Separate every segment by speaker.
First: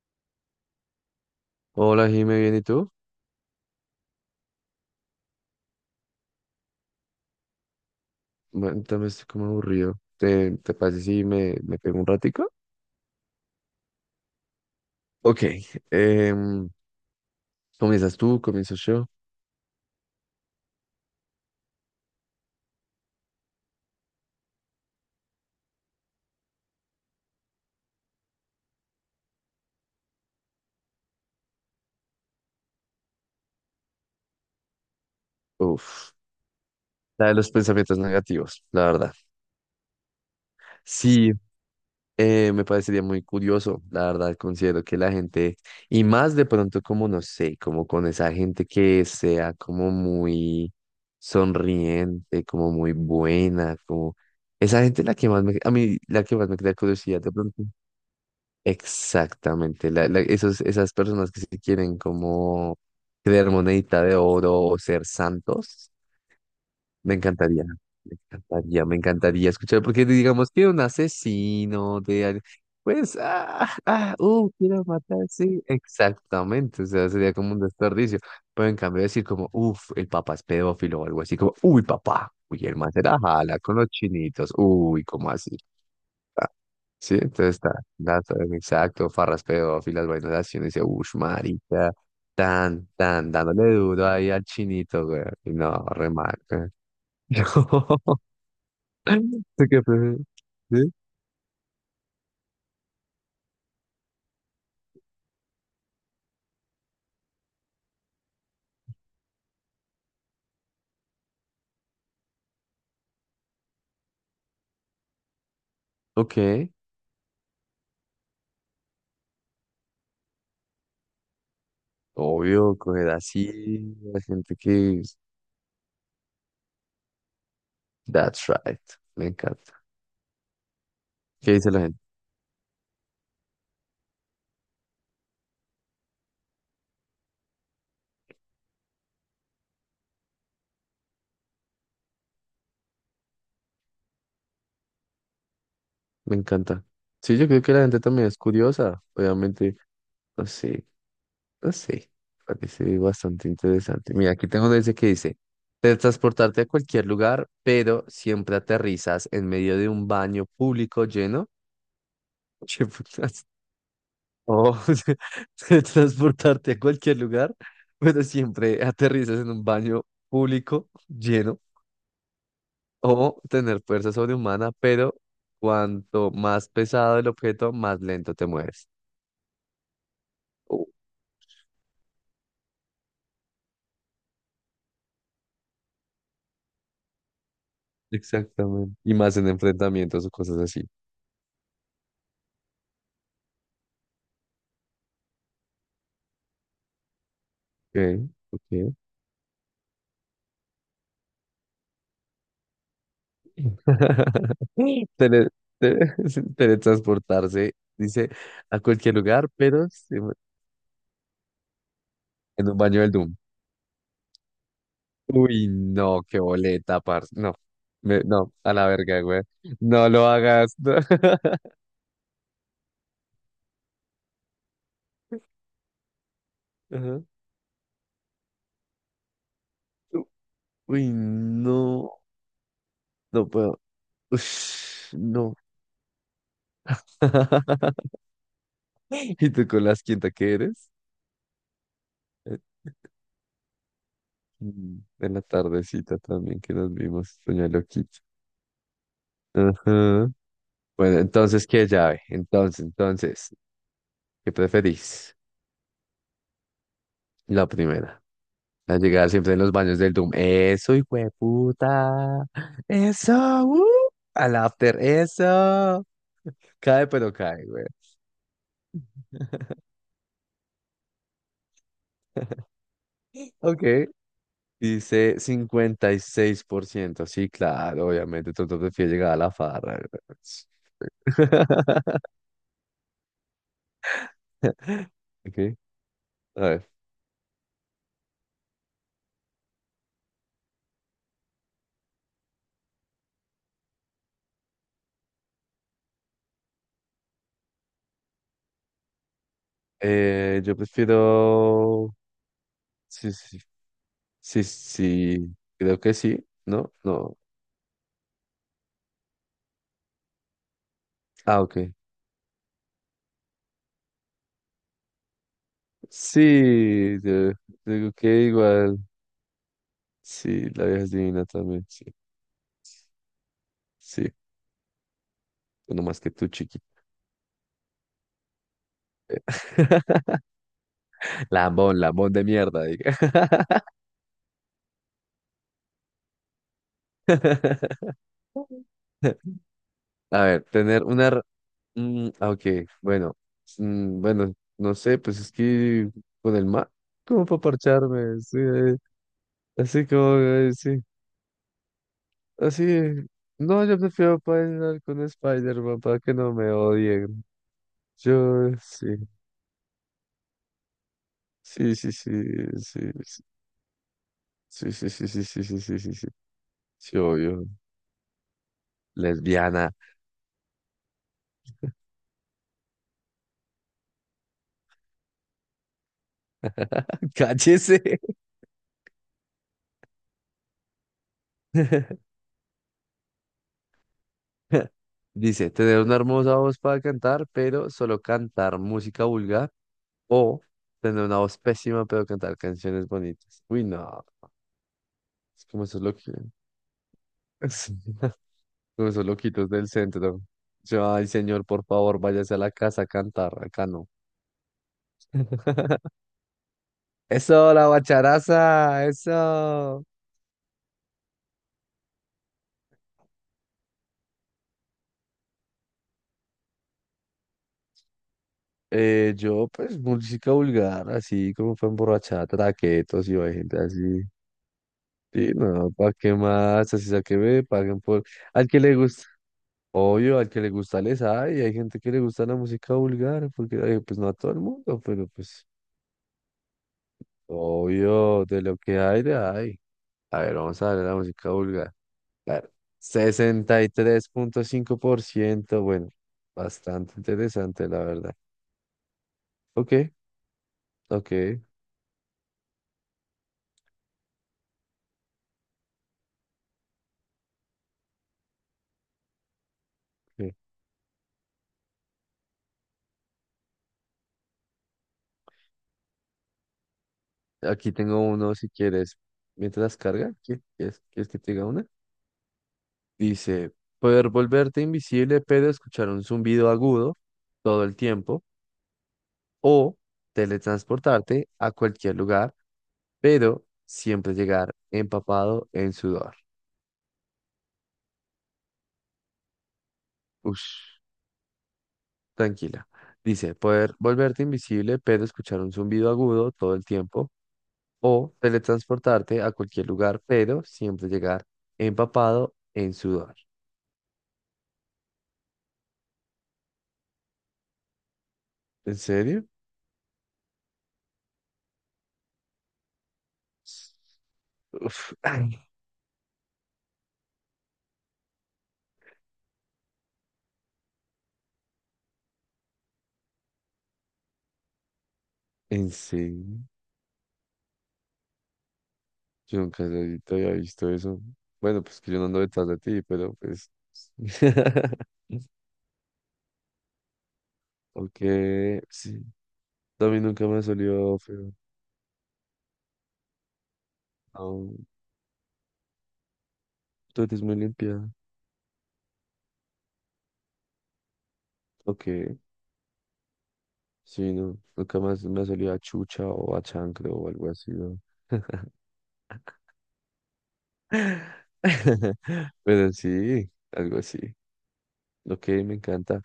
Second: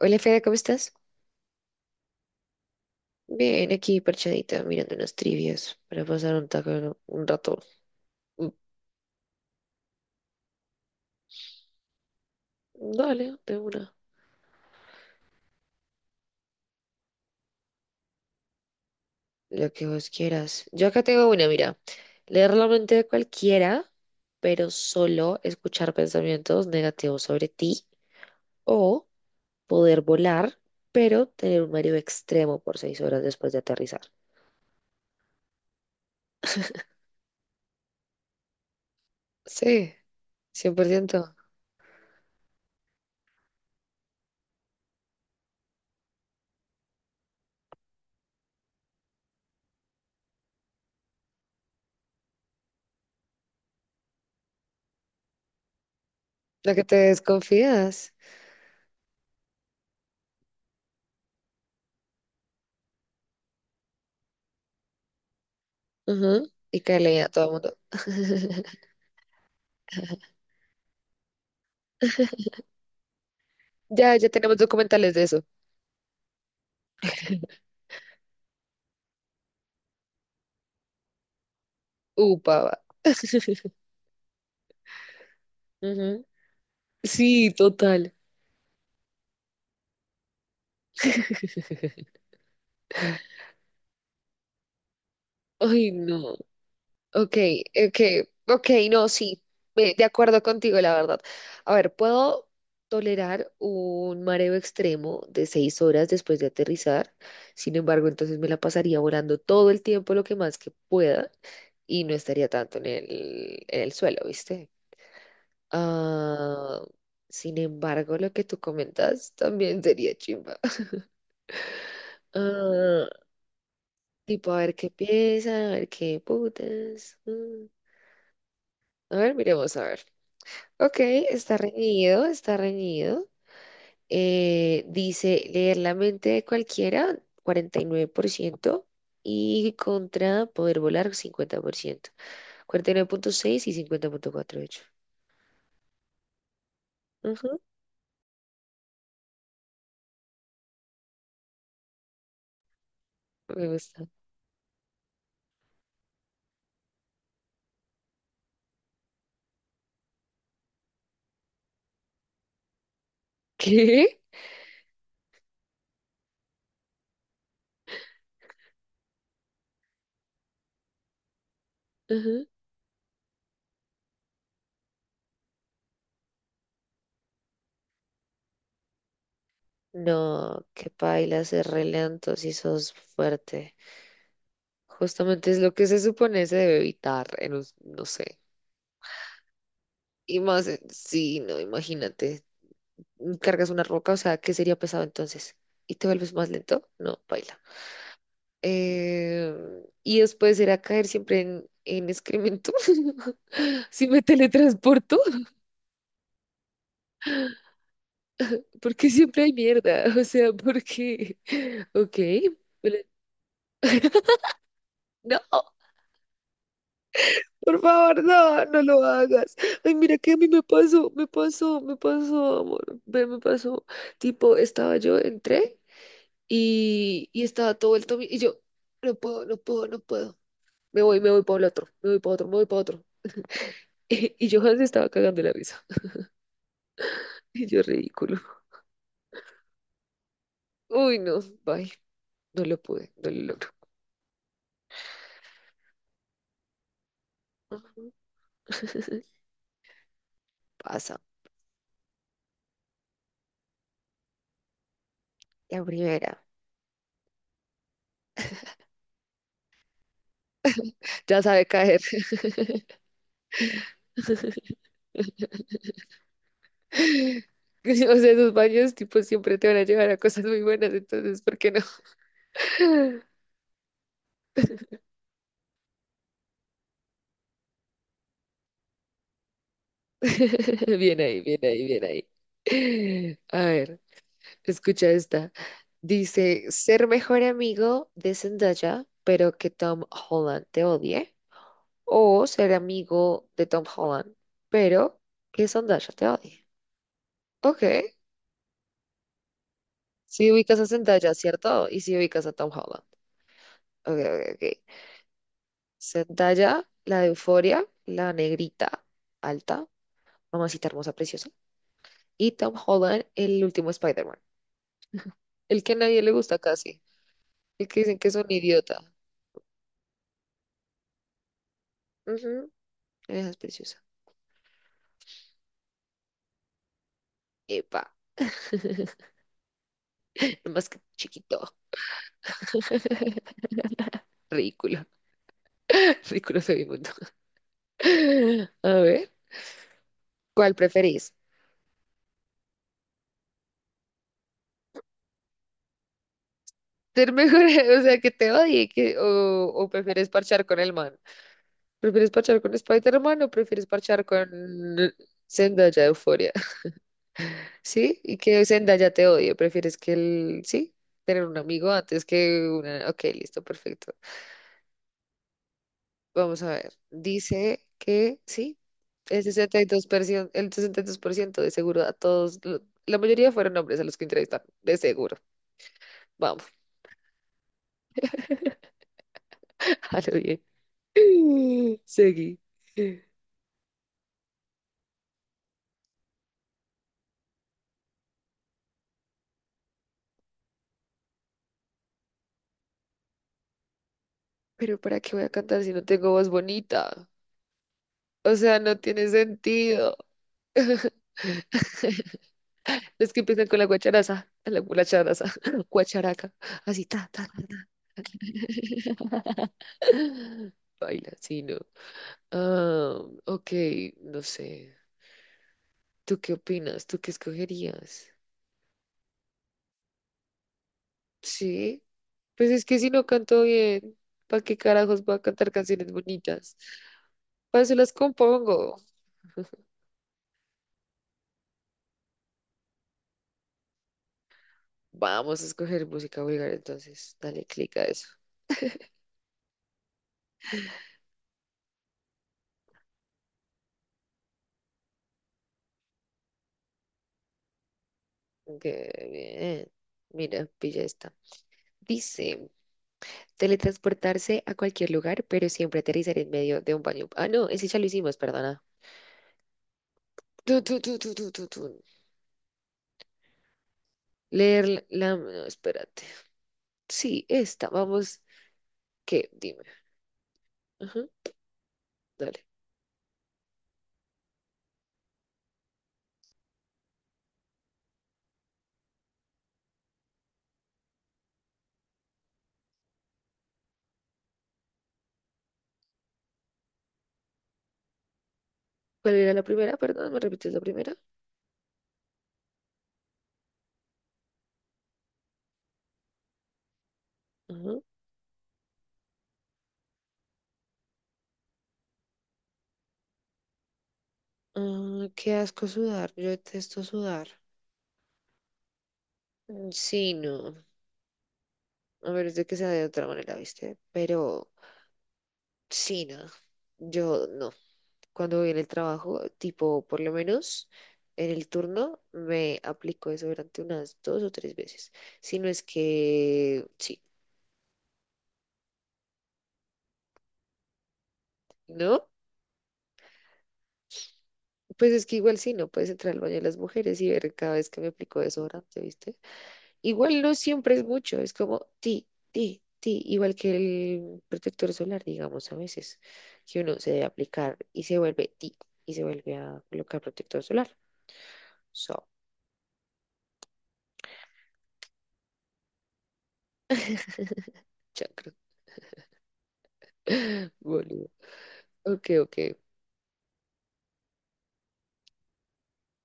Speaker 1: Hola Fede, ¿cómo estás?
Speaker 2: Hola, Jime, ¿bien y tú?
Speaker 1: Bien, aquí parchadita, mirando unas trivias para pasar un rato. Mm.
Speaker 2: Bueno, también estoy como aburrido. ¿Te parece si me pego un ratico?
Speaker 1: Dale, de una.
Speaker 2: Ok, em, ¿comienzas tú? ¿Comienzo yo?
Speaker 1: Lo que vos quieras. Yo acá tengo una, mira. Leer la mente de cualquiera, pero solo escuchar pensamientos negativos sobre ti. O poder volar, pero tener un mareo extremo por 6 horas después de aterrizar.
Speaker 2: Uf, la de los pensamientos negativos, la verdad.
Speaker 1: Sí, cien por
Speaker 2: Sí,
Speaker 1: ciento.
Speaker 2: me parecería muy curioso, la verdad, considero que la gente, y más de pronto como, no sé, como con esa gente que sea como muy sonriente, como muy buena, como esa gente la que más me, a mí la que más me
Speaker 1: La
Speaker 2: crea
Speaker 1: que te
Speaker 2: curiosidad de pronto.
Speaker 1: desconfías.
Speaker 2: Exactamente, esos, esas personas que se quieren como creer monedita de oro o ser santos,
Speaker 1: Ujú. Y que
Speaker 2: me
Speaker 1: le a todo el
Speaker 2: encantaría,
Speaker 1: mundo.
Speaker 2: me encantaría, me encantaría escuchar, porque digamos que un asesino de al- pues,
Speaker 1: Ya, ya tenemos
Speaker 2: quiero
Speaker 1: documentales
Speaker 2: matar,
Speaker 1: de eso.
Speaker 2: sí, exactamente, o sea, sería como un desperdicio, pero en cambio decir como, uff, el papá es pedófilo o algo así, como, uy, papá, uy,
Speaker 1: Upa,
Speaker 2: el
Speaker 1: va.
Speaker 2: man se la jala con los chinitos, uy, como así.
Speaker 1: Ujú.
Speaker 2: Sí,
Speaker 1: Sí,
Speaker 2: entonces está,
Speaker 1: total.
Speaker 2: dato exacto, farraspeo, filas vainas, y uno dice, uff, marica, tan, tan, dándole duro ahí al chinito, güey. Y no,
Speaker 1: Ay, no.
Speaker 2: remarca.
Speaker 1: Ok, ok,
Speaker 2: No.
Speaker 1: ok, no, sí.
Speaker 2: ¿Tú qué
Speaker 1: De
Speaker 2: prefieres?
Speaker 1: acuerdo contigo,
Speaker 2: ¿Sí?
Speaker 1: la verdad. A ver, puedo tolerar un mareo extremo de 6 horas después de aterrizar. Sin embargo, entonces me la pasaría volando todo el tiempo lo que más que pueda y no estaría tanto en el suelo, ¿viste?
Speaker 2: Ok,
Speaker 1: Ah, sin embargo, lo que tú comentas también sería chimba.
Speaker 2: obvio, coger así, la
Speaker 1: Tipo,
Speaker 2: gente
Speaker 1: a ver qué
Speaker 2: que,
Speaker 1: piensan, a ver qué putas. Mm.
Speaker 2: that's right,
Speaker 1: A
Speaker 2: me
Speaker 1: ver,
Speaker 2: encanta.
Speaker 1: miremos, a ver. Ok,
Speaker 2: ¿Qué
Speaker 1: está
Speaker 2: dice la gente?
Speaker 1: reñido, está reñido. Dice leer la mente de cualquiera, 49% y contra poder volar, 50%. Cuarenta y nueve punto seis y 50,48.
Speaker 2: Me encanta. Sí, yo
Speaker 1: Ujú,
Speaker 2: creo que la gente también es curiosa, obviamente, no sé. No sé, parece bastante
Speaker 1: me gusta.
Speaker 2: interesante. Mira, aquí tengo desde que dice, transportarte a cualquier lugar, pero siempre aterrizas en medio de un baño público lleno. ¿Qué putas?
Speaker 1: ¿Qué?
Speaker 2: Oh, transportarte a cualquier lugar, pero siempre aterrizas en un baño público lleno.
Speaker 1: Ujú.
Speaker 2: O tener fuerza sobrehumana, pero cuanto más pesado el objeto, más lento te mueves.
Speaker 1: No,
Speaker 2: Oh,
Speaker 1: qué paila ser re lento si sos fuerte. Justamente es lo que se supone se debe evitar en un, no sé.
Speaker 2: exactamente. Y más en enfrentamientos o
Speaker 1: Y
Speaker 2: cosas
Speaker 1: más,
Speaker 2: así.
Speaker 1: sí, no, imagínate, cargas una roca, o sea, ¿qué sería pesado entonces? ¿Y te vuelves más lento? No, baila.
Speaker 2: Ok, ok.
Speaker 1: Y después era caer siempre en excremento. Si me teletransporto,
Speaker 2: Tele- te- teletransportarse, dice, a
Speaker 1: porque
Speaker 2: cualquier
Speaker 1: siempre
Speaker 2: lugar,
Speaker 1: hay
Speaker 2: pero
Speaker 1: mierda,
Speaker 2: se-
Speaker 1: o sea, porque, ok,
Speaker 2: en un baño
Speaker 1: vale.
Speaker 2: del Doom.
Speaker 1: No,
Speaker 2: Uy, no, qué boleta, parce. No,
Speaker 1: por favor,
Speaker 2: no,
Speaker 1: no,
Speaker 2: a
Speaker 1: no
Speaker 2: la
Speaker 1: lo
Speaker 2: verga, güey.
Speaker 1: hagas. Ay,
Speaker 2: No
Speaker 1: mira
Speaker 2: lo
Speaker 1: que a mí me
Speaker 2: hagas. No.
Speaker 1: pasó, me pasó, me pasó, amor, ve, me pasó. Tipo, estaba yo, entré.
Speaker 2: Ajá.
Speaker 1: Y estaba todo vuelto y yo, no puedo, no puedo, no
Speaker 2: U-
Speaker 1: puedo.
Speaker 2: Uy,
Speaker 1: Me voy para el
Speaker 2: no,
Speaker 1: otro, me voy para otro, me voy para otro.
Speaker 2: no puedo.
Speaker 1: Y yo se estaba
Speaker 2: Ush,
Speaker 1: cagando la
Speaker 2: no.
Speaker 1: risa. Y yo, ridículo.
Speaker 2: ¿Y tú con las quinta que eres?
Speaker 1: Uy, no, bye.
Speaker 2: Eh,
Speaker 1: No lo pude, no lo logro.
Speaker 2: En la tardecita también que nos vimos, Doña
Speaker 1: Ujú.
Speaker 2: Loquita. Ajá. Bueno,
Speaker 1: Pasa,
Speaker 2: entonces, ¿qué llave? Entonces, entonces, ¿qué preferís?
Speaker 1: la primera.
Speaker 2: La primera. La llegar siempre en los baños del Doom. Eso, hijo de
Speaker 1: Ya sabe caer.
Speaker 2: puta. Eso, al after, eso. Cae, pero cae, güey.
Speaker 1: O sea, esos baños, tipo, siempre te van a llevar a cosas muy buenas, entonces, ¿por qué no?
Speaker 2: Ok. Dice 56%. Sí, claro, obviamente. Tú te prefieres llegar a la farra, güey.
Speaker 1: Bien ahí, bien ahí, bien ahí. A ver. Escucha esta.
Speaker 2: Ok. A
Speaker 1: Dice,
Speaker 2: ver.
Speaker 1: ser mejor amigo de Zendaya, pero que Tom Holland te odie. O ser amigo de Tom Holland, pero que Zendaya te odie. Ok. Si
Speaker 2: Yo
Speaker 1: ubicas a Zendaya, ¿cierto? Y
Speaker 2: prefiero.
Speaker 1: si ubicas a Tom Holland.
Speaker 2: Sí, sí, sí.
Speaker 1: Ok, ok, ok.
Speaker 2: Sí, sí, creo que sí,
Speaker 1: Zendaya,
Speaker 2: ¿no?
Speaker 1: la de
Speaker 2: No.
Speaker 1: Euforia, la negrita, alta, mamacita hermosa, preciosa.
Speaker 2: Ah, ok.
Speaker 1: Y Tom Holland, el último Spider-Man. El que a nadie le gusta casi.
Speaker 2: Sí, yo
Speaker 1: El que
Speaker 2: digo
Speaker 1: dicen que
Speaker 2: que
Speaker 1: es un
Speaker 2: igual.
Speaker 1: idiota.
Speaker 2: Sí, la vieja es divina también, sí.
Speaker 1: Ujú. Esa es preciosa.
Speaker 2: Sí, no más que tú, chiqui.
Speaker 1: Epa. Más que chiquito,
Speaker 2: Lambón, lambón de mierda, diga.
Speaker 1: ridículo, ridículo soy mundo. A ver,
Speaker 2: A ver,
Speaker 1: ¿cuál
Speaker 2: tener una...
Speaker 1: preferís?
Speaker 2: re- ok, bueno. Bueno, no sé, pues es que con el mar,
Speaker 1: ¿Ser
Speaker 2: como para
Speaker 1: mejor, o sea, que
Speaker 2: parcharme,
Speaker 1: te
Speaker 2: sí,
Speaker 1: odie que, o
Speaker 2: así
Speaker 1: prefieres
Speaker 2: como,
Speaker 1: parchar con el
Speaker 2: sí.
Speaker 1: man? ¿Prefieres parchar con
Speaker 2: Así,
Speaker 1: Spider-Man o
Speaker 2: no,
Speaker 1: prefieres
Speaker 2: yo
Speaker 1: parchar
Speaker 2: prefiero
Speaker 1: con
Speaker 2: bailar con
Speaker 1: Zendaya de
Speaker 2: Spider-Man para que
Speaker 1: Euphoria?
Speaker 2: no me odien.
Speaker 1: ¿Sí? Y que
Speaker 2: Yo, sí,
Speaker 1: Zendaya te odie, ¿prefieres que él, sí? Tener un amigo
Speaker 2: sí, sí,
Speaker 1: antes
Speaker 2: sí,
Speaker 1: que
Speaker 2: sí,
Speaker 1: una... Ok, listo, perfecto.
Speaker 2: sí, sí, sí, sí, sí, sí, sí, sí, sí,
Speaker 1: Vamos a ver.
Speaker 2: sí, obvio.
Speaker 1: Dice que sí. El
Speaker 2: Lesbiana,
Speaker 1: 62%, el 62% de seguro a todos, la mayoría fueron hombres a los que entrevistaron, de seguro. Vamos,
Speaker 2: cállese.
Speaker 1: a lo bien. Seguí.
Speaker 2: Dice, tener una hermosa voz para cantar, pero solo cantar música vulgar, o tener una voz pésima, pero cantar canciones bonitas. Uy, no,
Speaker 1: Pero ¿para qué voy a
Speaker 2: es
Speaker 1: cantar
Speaker 2: como
Speaker 1: si
Speaker 2: eso
Speaker 1: no
Speaker 2: es lo
Speaker 1: tengo
Speaker 2: que...
Speaker 1: voz bonita?
Speaker 2: Sí.
Speaker 1: O sea, no
Speaker 2: Con esos
Speaker 1: tiene
Speaker 2: loquitos del
Speaker 1: sentido.
Speaker 2: centro. Yo, ay, señor, por favor, váyase a la casa a
Speaker 1: Los que
Speaker 2: cantar.
Speaker 1: empiezan con
Speaker 2: Acá no.
Speaker 1: la guacharaza, guacharaca, así, ta, ta, ta,
Speaker 2: Eso,
Speaker 1: ta.
Speaker 2: la bacharaza, eso.
Speaker 1: Baila, sí, no. Ah, ok, no sé. ¿Tú qué opinas? ¿Tú qué escogerías?
Speaker 2: Yo, pues, música vulgar, así como fue
Speaker 1: Sí,
Speaker 2: emborrachada,
Speaker 1: pues es que si no
Speaker 2: traquetos, y hay
Speaker 1: canto
Speaker 2: gente
Speaker 1: bien,
Speaker 2: así.
Speaker 1: ¿para qué carajos voy a
Speaker 2: Sí,
Speaker 1: cantar
Speaker 2: no,
Speaker 1: canciones
Speaker 2: ¿para qué
Speaker 1: bonitas?
Speaker 2: más? Así sea que me
Speaker 1: Para eso
Speaker 2: paguen
Speaker 1: las
Speaker 2: por. Al que le
Speaker 1: compongo.
Speaker 2: gusta, obvio, al que le gusta les hay. Hay gente que le gusta la música vulgar, porque, pues, no a todo el mundo, pero
Speaker 1: Vamos a
Speaker 2: pues,
Speaker 1: escoger música vulgar, entonces dale clic a eso.
Speaker 2: obvio, de lo que hay, de hay. A ver, vamos a ver la música vulgar. Claro. 63,5%, bueno, bastante interesante, la verdad.
Speaker 1: Qué bien.
Speaker 2: Ok,
Speaker 1: Mira, pilla esta.
Speaker 2: ok,
Speaker 1: Dice, teletransportarse a cualquier lugar, pero siempre aterrizar en medio de un baño. Ah, no, ese ya lo hicimos, perdona.
Speaker 2: ok.
Speaker 1: Tu, tu, tu, tu, tu, tu, tu. Leer la... No, espérate. Sí, esta,
Speaker 2: Aquí tengo
Speaker 1: vamos.
Speaker 2: uno si quieres.
Speaker 1: ¿Qué? Dime.
Speaker 2: Mientras carga, ¿quieres,
Speaker 1: Ajá,
Speaker 2: quieres que te diga una?
Speaker 1: dale.
Speaker 2: Dice, poder volverte invisible pero escuchar un zumbido agudo todo el tiempo o teletransportarte a cualquier lugar pero siempre llegar empapado en sudor.
Speaker 1: ¿Cuál era la primera? Perdón, ¿me repites la
Speaker 2: Ush.
Speaker 1: primera?
Speaker 2: Tranquila. Dice, poder volverte invisible, pero escuchar un zumbido agudo todo el tiempo,
Speaker 1: Ajá.
Speaker 2: o teletransportarte a cualquier lugar, pero siempre llegar empapado en sudor.
Speaker 1: Ah, qué asco sudar. Yo detesto sudar.
Speaker 2: ¿En serio?
Speaker 1: Mm, sí, no. A menos de que sea de otra manera, ¿viste? Pero
Speaker 2: Uf, ay,
Speaker 1: sí, no. Yo no. Cuando voy en el trabajo, tipo, por lo menos en el turno, me aplico eso durante unas dos o tres veces. Si no es
Speaker 2: ¿en serio?
Speaker 1: que sí,
Speaker 2: Yo nunca había visto eso. Bueno, pues que yo no
Speaker 1: ¿no?
Speaker 2: ando detrás de ti, pero pues...
Speaker 1: Pues es que igual sí, no puedes entrar al baño de las mujeres y ver cada vez que me
Speaker 2: Ok,
Speaker 1: aplico desodorante,
Speaker 2: sí.
Speaker 1: ¿viste?
Speaker 2: A mí
Speaker 1: Igual
Speaker 2: nunca
Speaker 1: no
Speaker 2: me ha
Speaker 1: siempre es
Speaker 2: salido
Speaker 1: mucho, es
Speaker 2: feo.
Speaker 1: como ti, ti, ti, igual que el
Speaker 2: No,
Speaker 1: protector solar, digamos, a veces, que uno se
Speaker 2: tú
Speaker 1: debe
Speaker 2: eres muy
Speaker 1: aplicar y
Speaker 2: limpia.
Speaker 1: se vuelve ti y se vuelve a colocar protector solar.
Speaker 2: Ok.
Speaker 1: So,
Speaker 2: Sí, no, nunca más me ha salido a chucha o a chancro o algo así, ¿no?
Speaker 1: chakra. Boludo. Ok, ok.
Speaker 2: Pero sí, algo así. Ok, me encanta.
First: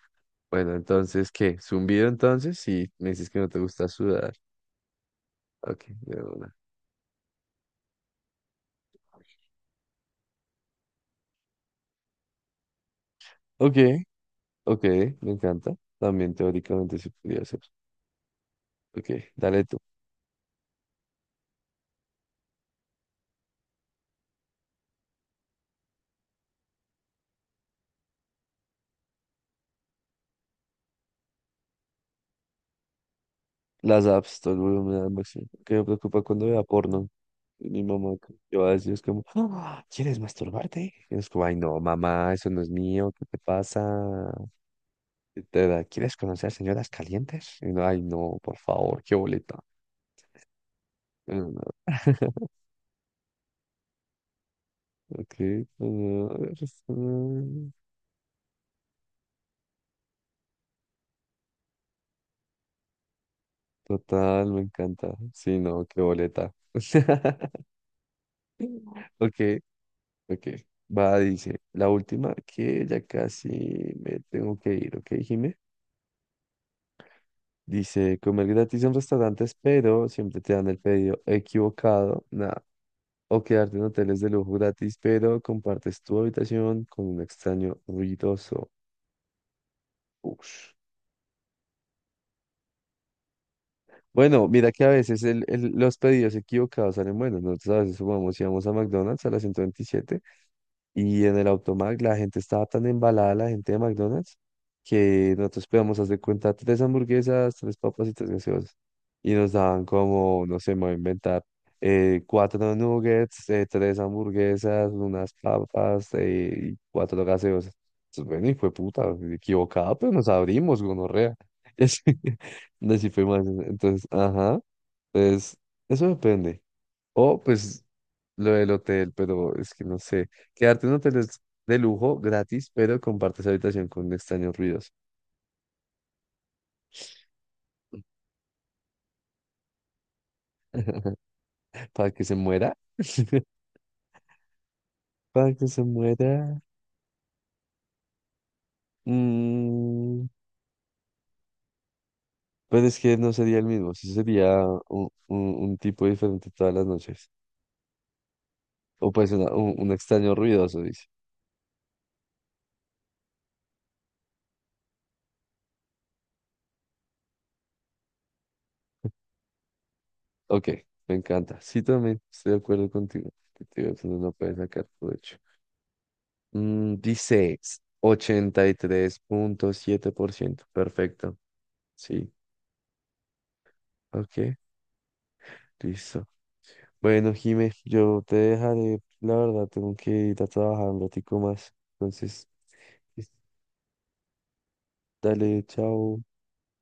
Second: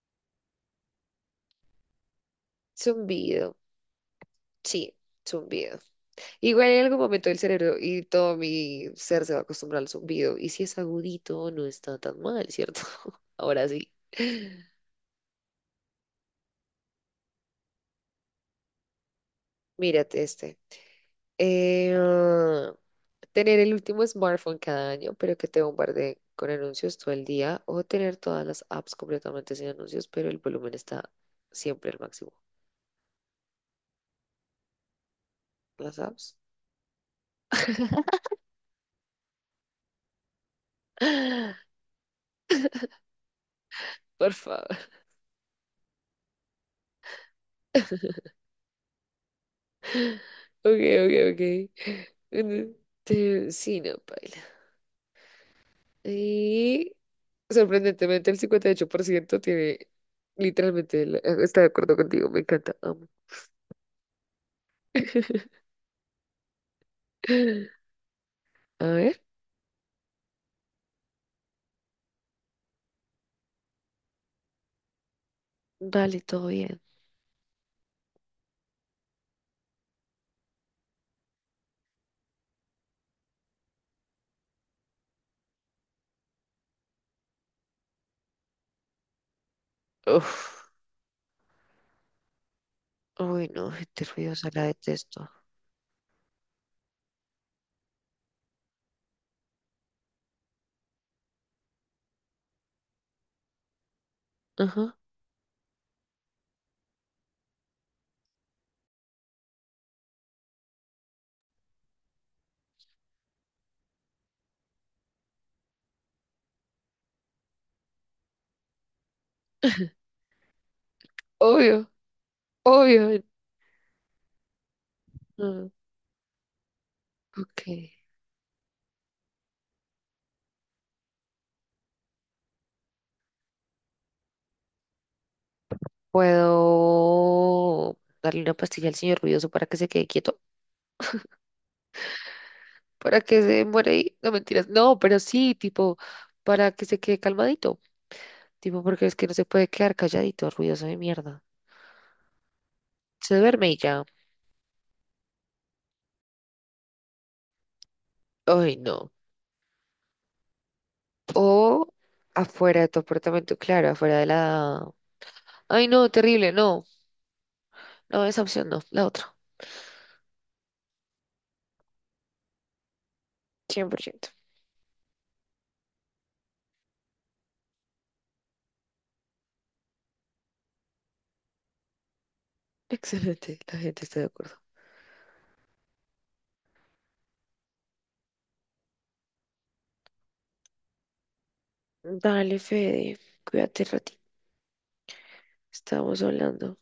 Speaker 2: Bueno, entonces, ¿qué? ¿Zumbido entonces? Si me dices que no
Speaker 1: Zumbido.
Speaker 2: te gusta sudar.
Speaker 1: Sí, zumbido.
Speaker 2: Ok, de una.
Speaker 1: Igual en algún momento el cerebro y todo mi ser se va a acostumbrar al zumbido. Y si es agudito, no está tan mal, ¿cierto? Ahora
Speaker 2: Ok,
Speaker 1: sí.
Speaker 2: ok, me encanta. También teóricamente se podría hacer. Ok, dale tú.
Speaker 1: Mírate este. Eh, Tener el último smartphone cada año, pero que te bombardee con anuncios todo el día, o tener todas las apps completamente sin anuncios, pero el volumen está siempre al máximo.
Speaker 2: Las apps, todo el volumen al máximo. Que me
Speaker 1: Las
Speaker 2: preocupa
Speaker 1: apps.
Speaker 2: cuando vea porno. Y mi mamá yo así es como, "Ah, ¿quieres masturbarte?". Y es como, ay no, mamá, eso no es mío, ¿qué te pasa?
Speaker 1: Por favor.
Speaker 2: Y te da, ¿quieres conocer señoras calientes? Y no, ay no, por favor, qué boleta.
Speaker 1: Ok, ok, ok.
Speaker 2: Mm,
Speaker 1: Mm, sí, no, paila.
Speaker 2: Ok, mm,
Speaker 1: Y
Speaker 2: mm,
Speaker 1: sorprendentemente el 58% tiene literalmente está de acuerdo contigo, me encanta, amo.
Speaker 2: total, me encanta. Sí, no, qué boleta.
Speaker 1: A ver,
Speaker 2: Ok, ok. Va, dice, la última que ya casi me tengo que ir, ¿ok, Jime?
Speaker 1: vale, todo bien.
Speaker 2: Dice, comer gratis en restaurantes, pero siempre te dan el pedido equivocado. Nada. O quedarte en hoteles de lujo gratis, pero compartes tu habitación con un extraño ruidoso.
Speaker 1: Uf.
Speaker 2: Ush.
Speaker 1: Uy, no, gente
Speaker 2: Bueno,
Speaker 1: ruidosa, la
Speaker 2: mira que a veces
Speaker 1: detesto.
Speaker 2: los pedidos equivocados salen buenos. Nosotros a veces sumamos y vamos a McDonald's a las 127. Y en el Automac la gente estaba tan embalada, la gente de McDonald's,
Speaker 1: Ajá.
Speaker 2: que nosotros podíamos hacer cuenta tres hamburguesas, tres papas y tres gaseosas. Y nos daban como, no sé, me voy a inventar, cuatro nuggets, tres hamburguesas, unas papas y cuatro gaseosas. Entonces, bueno, y fue puta, equivocada, pero nos abrimos, gonorrea. Y
Speaker 1: Obvio,
Speaker 2: así, así
Speaker 1: obvio.
Speaker 2: fue más. Entonces, ajá, pues
Speaker 1: No.
Speaker 2: eso depende. O
Speaker 1: Ok.
Speaker 2: pues lo del hotel, pero es que no sé. Quedarte en un hotel es de lujo, gratis, pero compartes habitación con extraños ruidos.
Speaker 1: ¿Puedo darle una pastilla al señor ruidoso para que se quede quieto?
Speaker 2: Para que se muera.
Speaker 1: ¿Para que se muera ahí? No, mentiras. No, pero
Speaker 2: Para
Speaker 1: sí,
Speaker 2: que se
Speaker 1: tipo,
Speaker 2: muera.
Speaker 1: para que se quede calmadito. Tipo, porque es que no se puede quedar
Speaker 2: Mm,
Speaker 1: calladito, ruidoso de mierda.
Speaker 2: pero es que no
Speaker 1: Se
Speaker 2: sería el
Speaker 1: duerme y
Speaker 2: mismo.
Speaker 1: ya.
Speaker 2: Sí sería un, un tipo diferente todas las noches.
Speaker 1: Ay, no.
Speaker 2: O pues un extraño ruidoso, dice.
Speaker 1: O afuera de tu apartamento, claro, afuera de la... Ay, no, terrible, no. No, esa opción no, la otra.
Speaker 2: Ok, me encanta. Sí, también estoy de acuerdo contigo. Que te
Speaker 1: Cien
Speaker 2: digo
Speaker 1: por
Speaker 2: que uno
Speaker 1: ciento.
Speaker 2: no puede sacar provecho. Dice 83,7%. Perfecto. Sí,
Speaker 1: Excelente, la gente está de
Speaker 2: ok,
Speaker 1: acuerdo.
Speaker 2: listo. Bueno, Jime, yo te dejaré, la verdad, tengo que ir a trabajar un ratico más. Entonces,
Speaker 1: Dale, Fede, cuídate ratito.
Speaker 2: dale,
Speaker 1: Estamos
Speaker 2: chao.
Speaker 1: hablando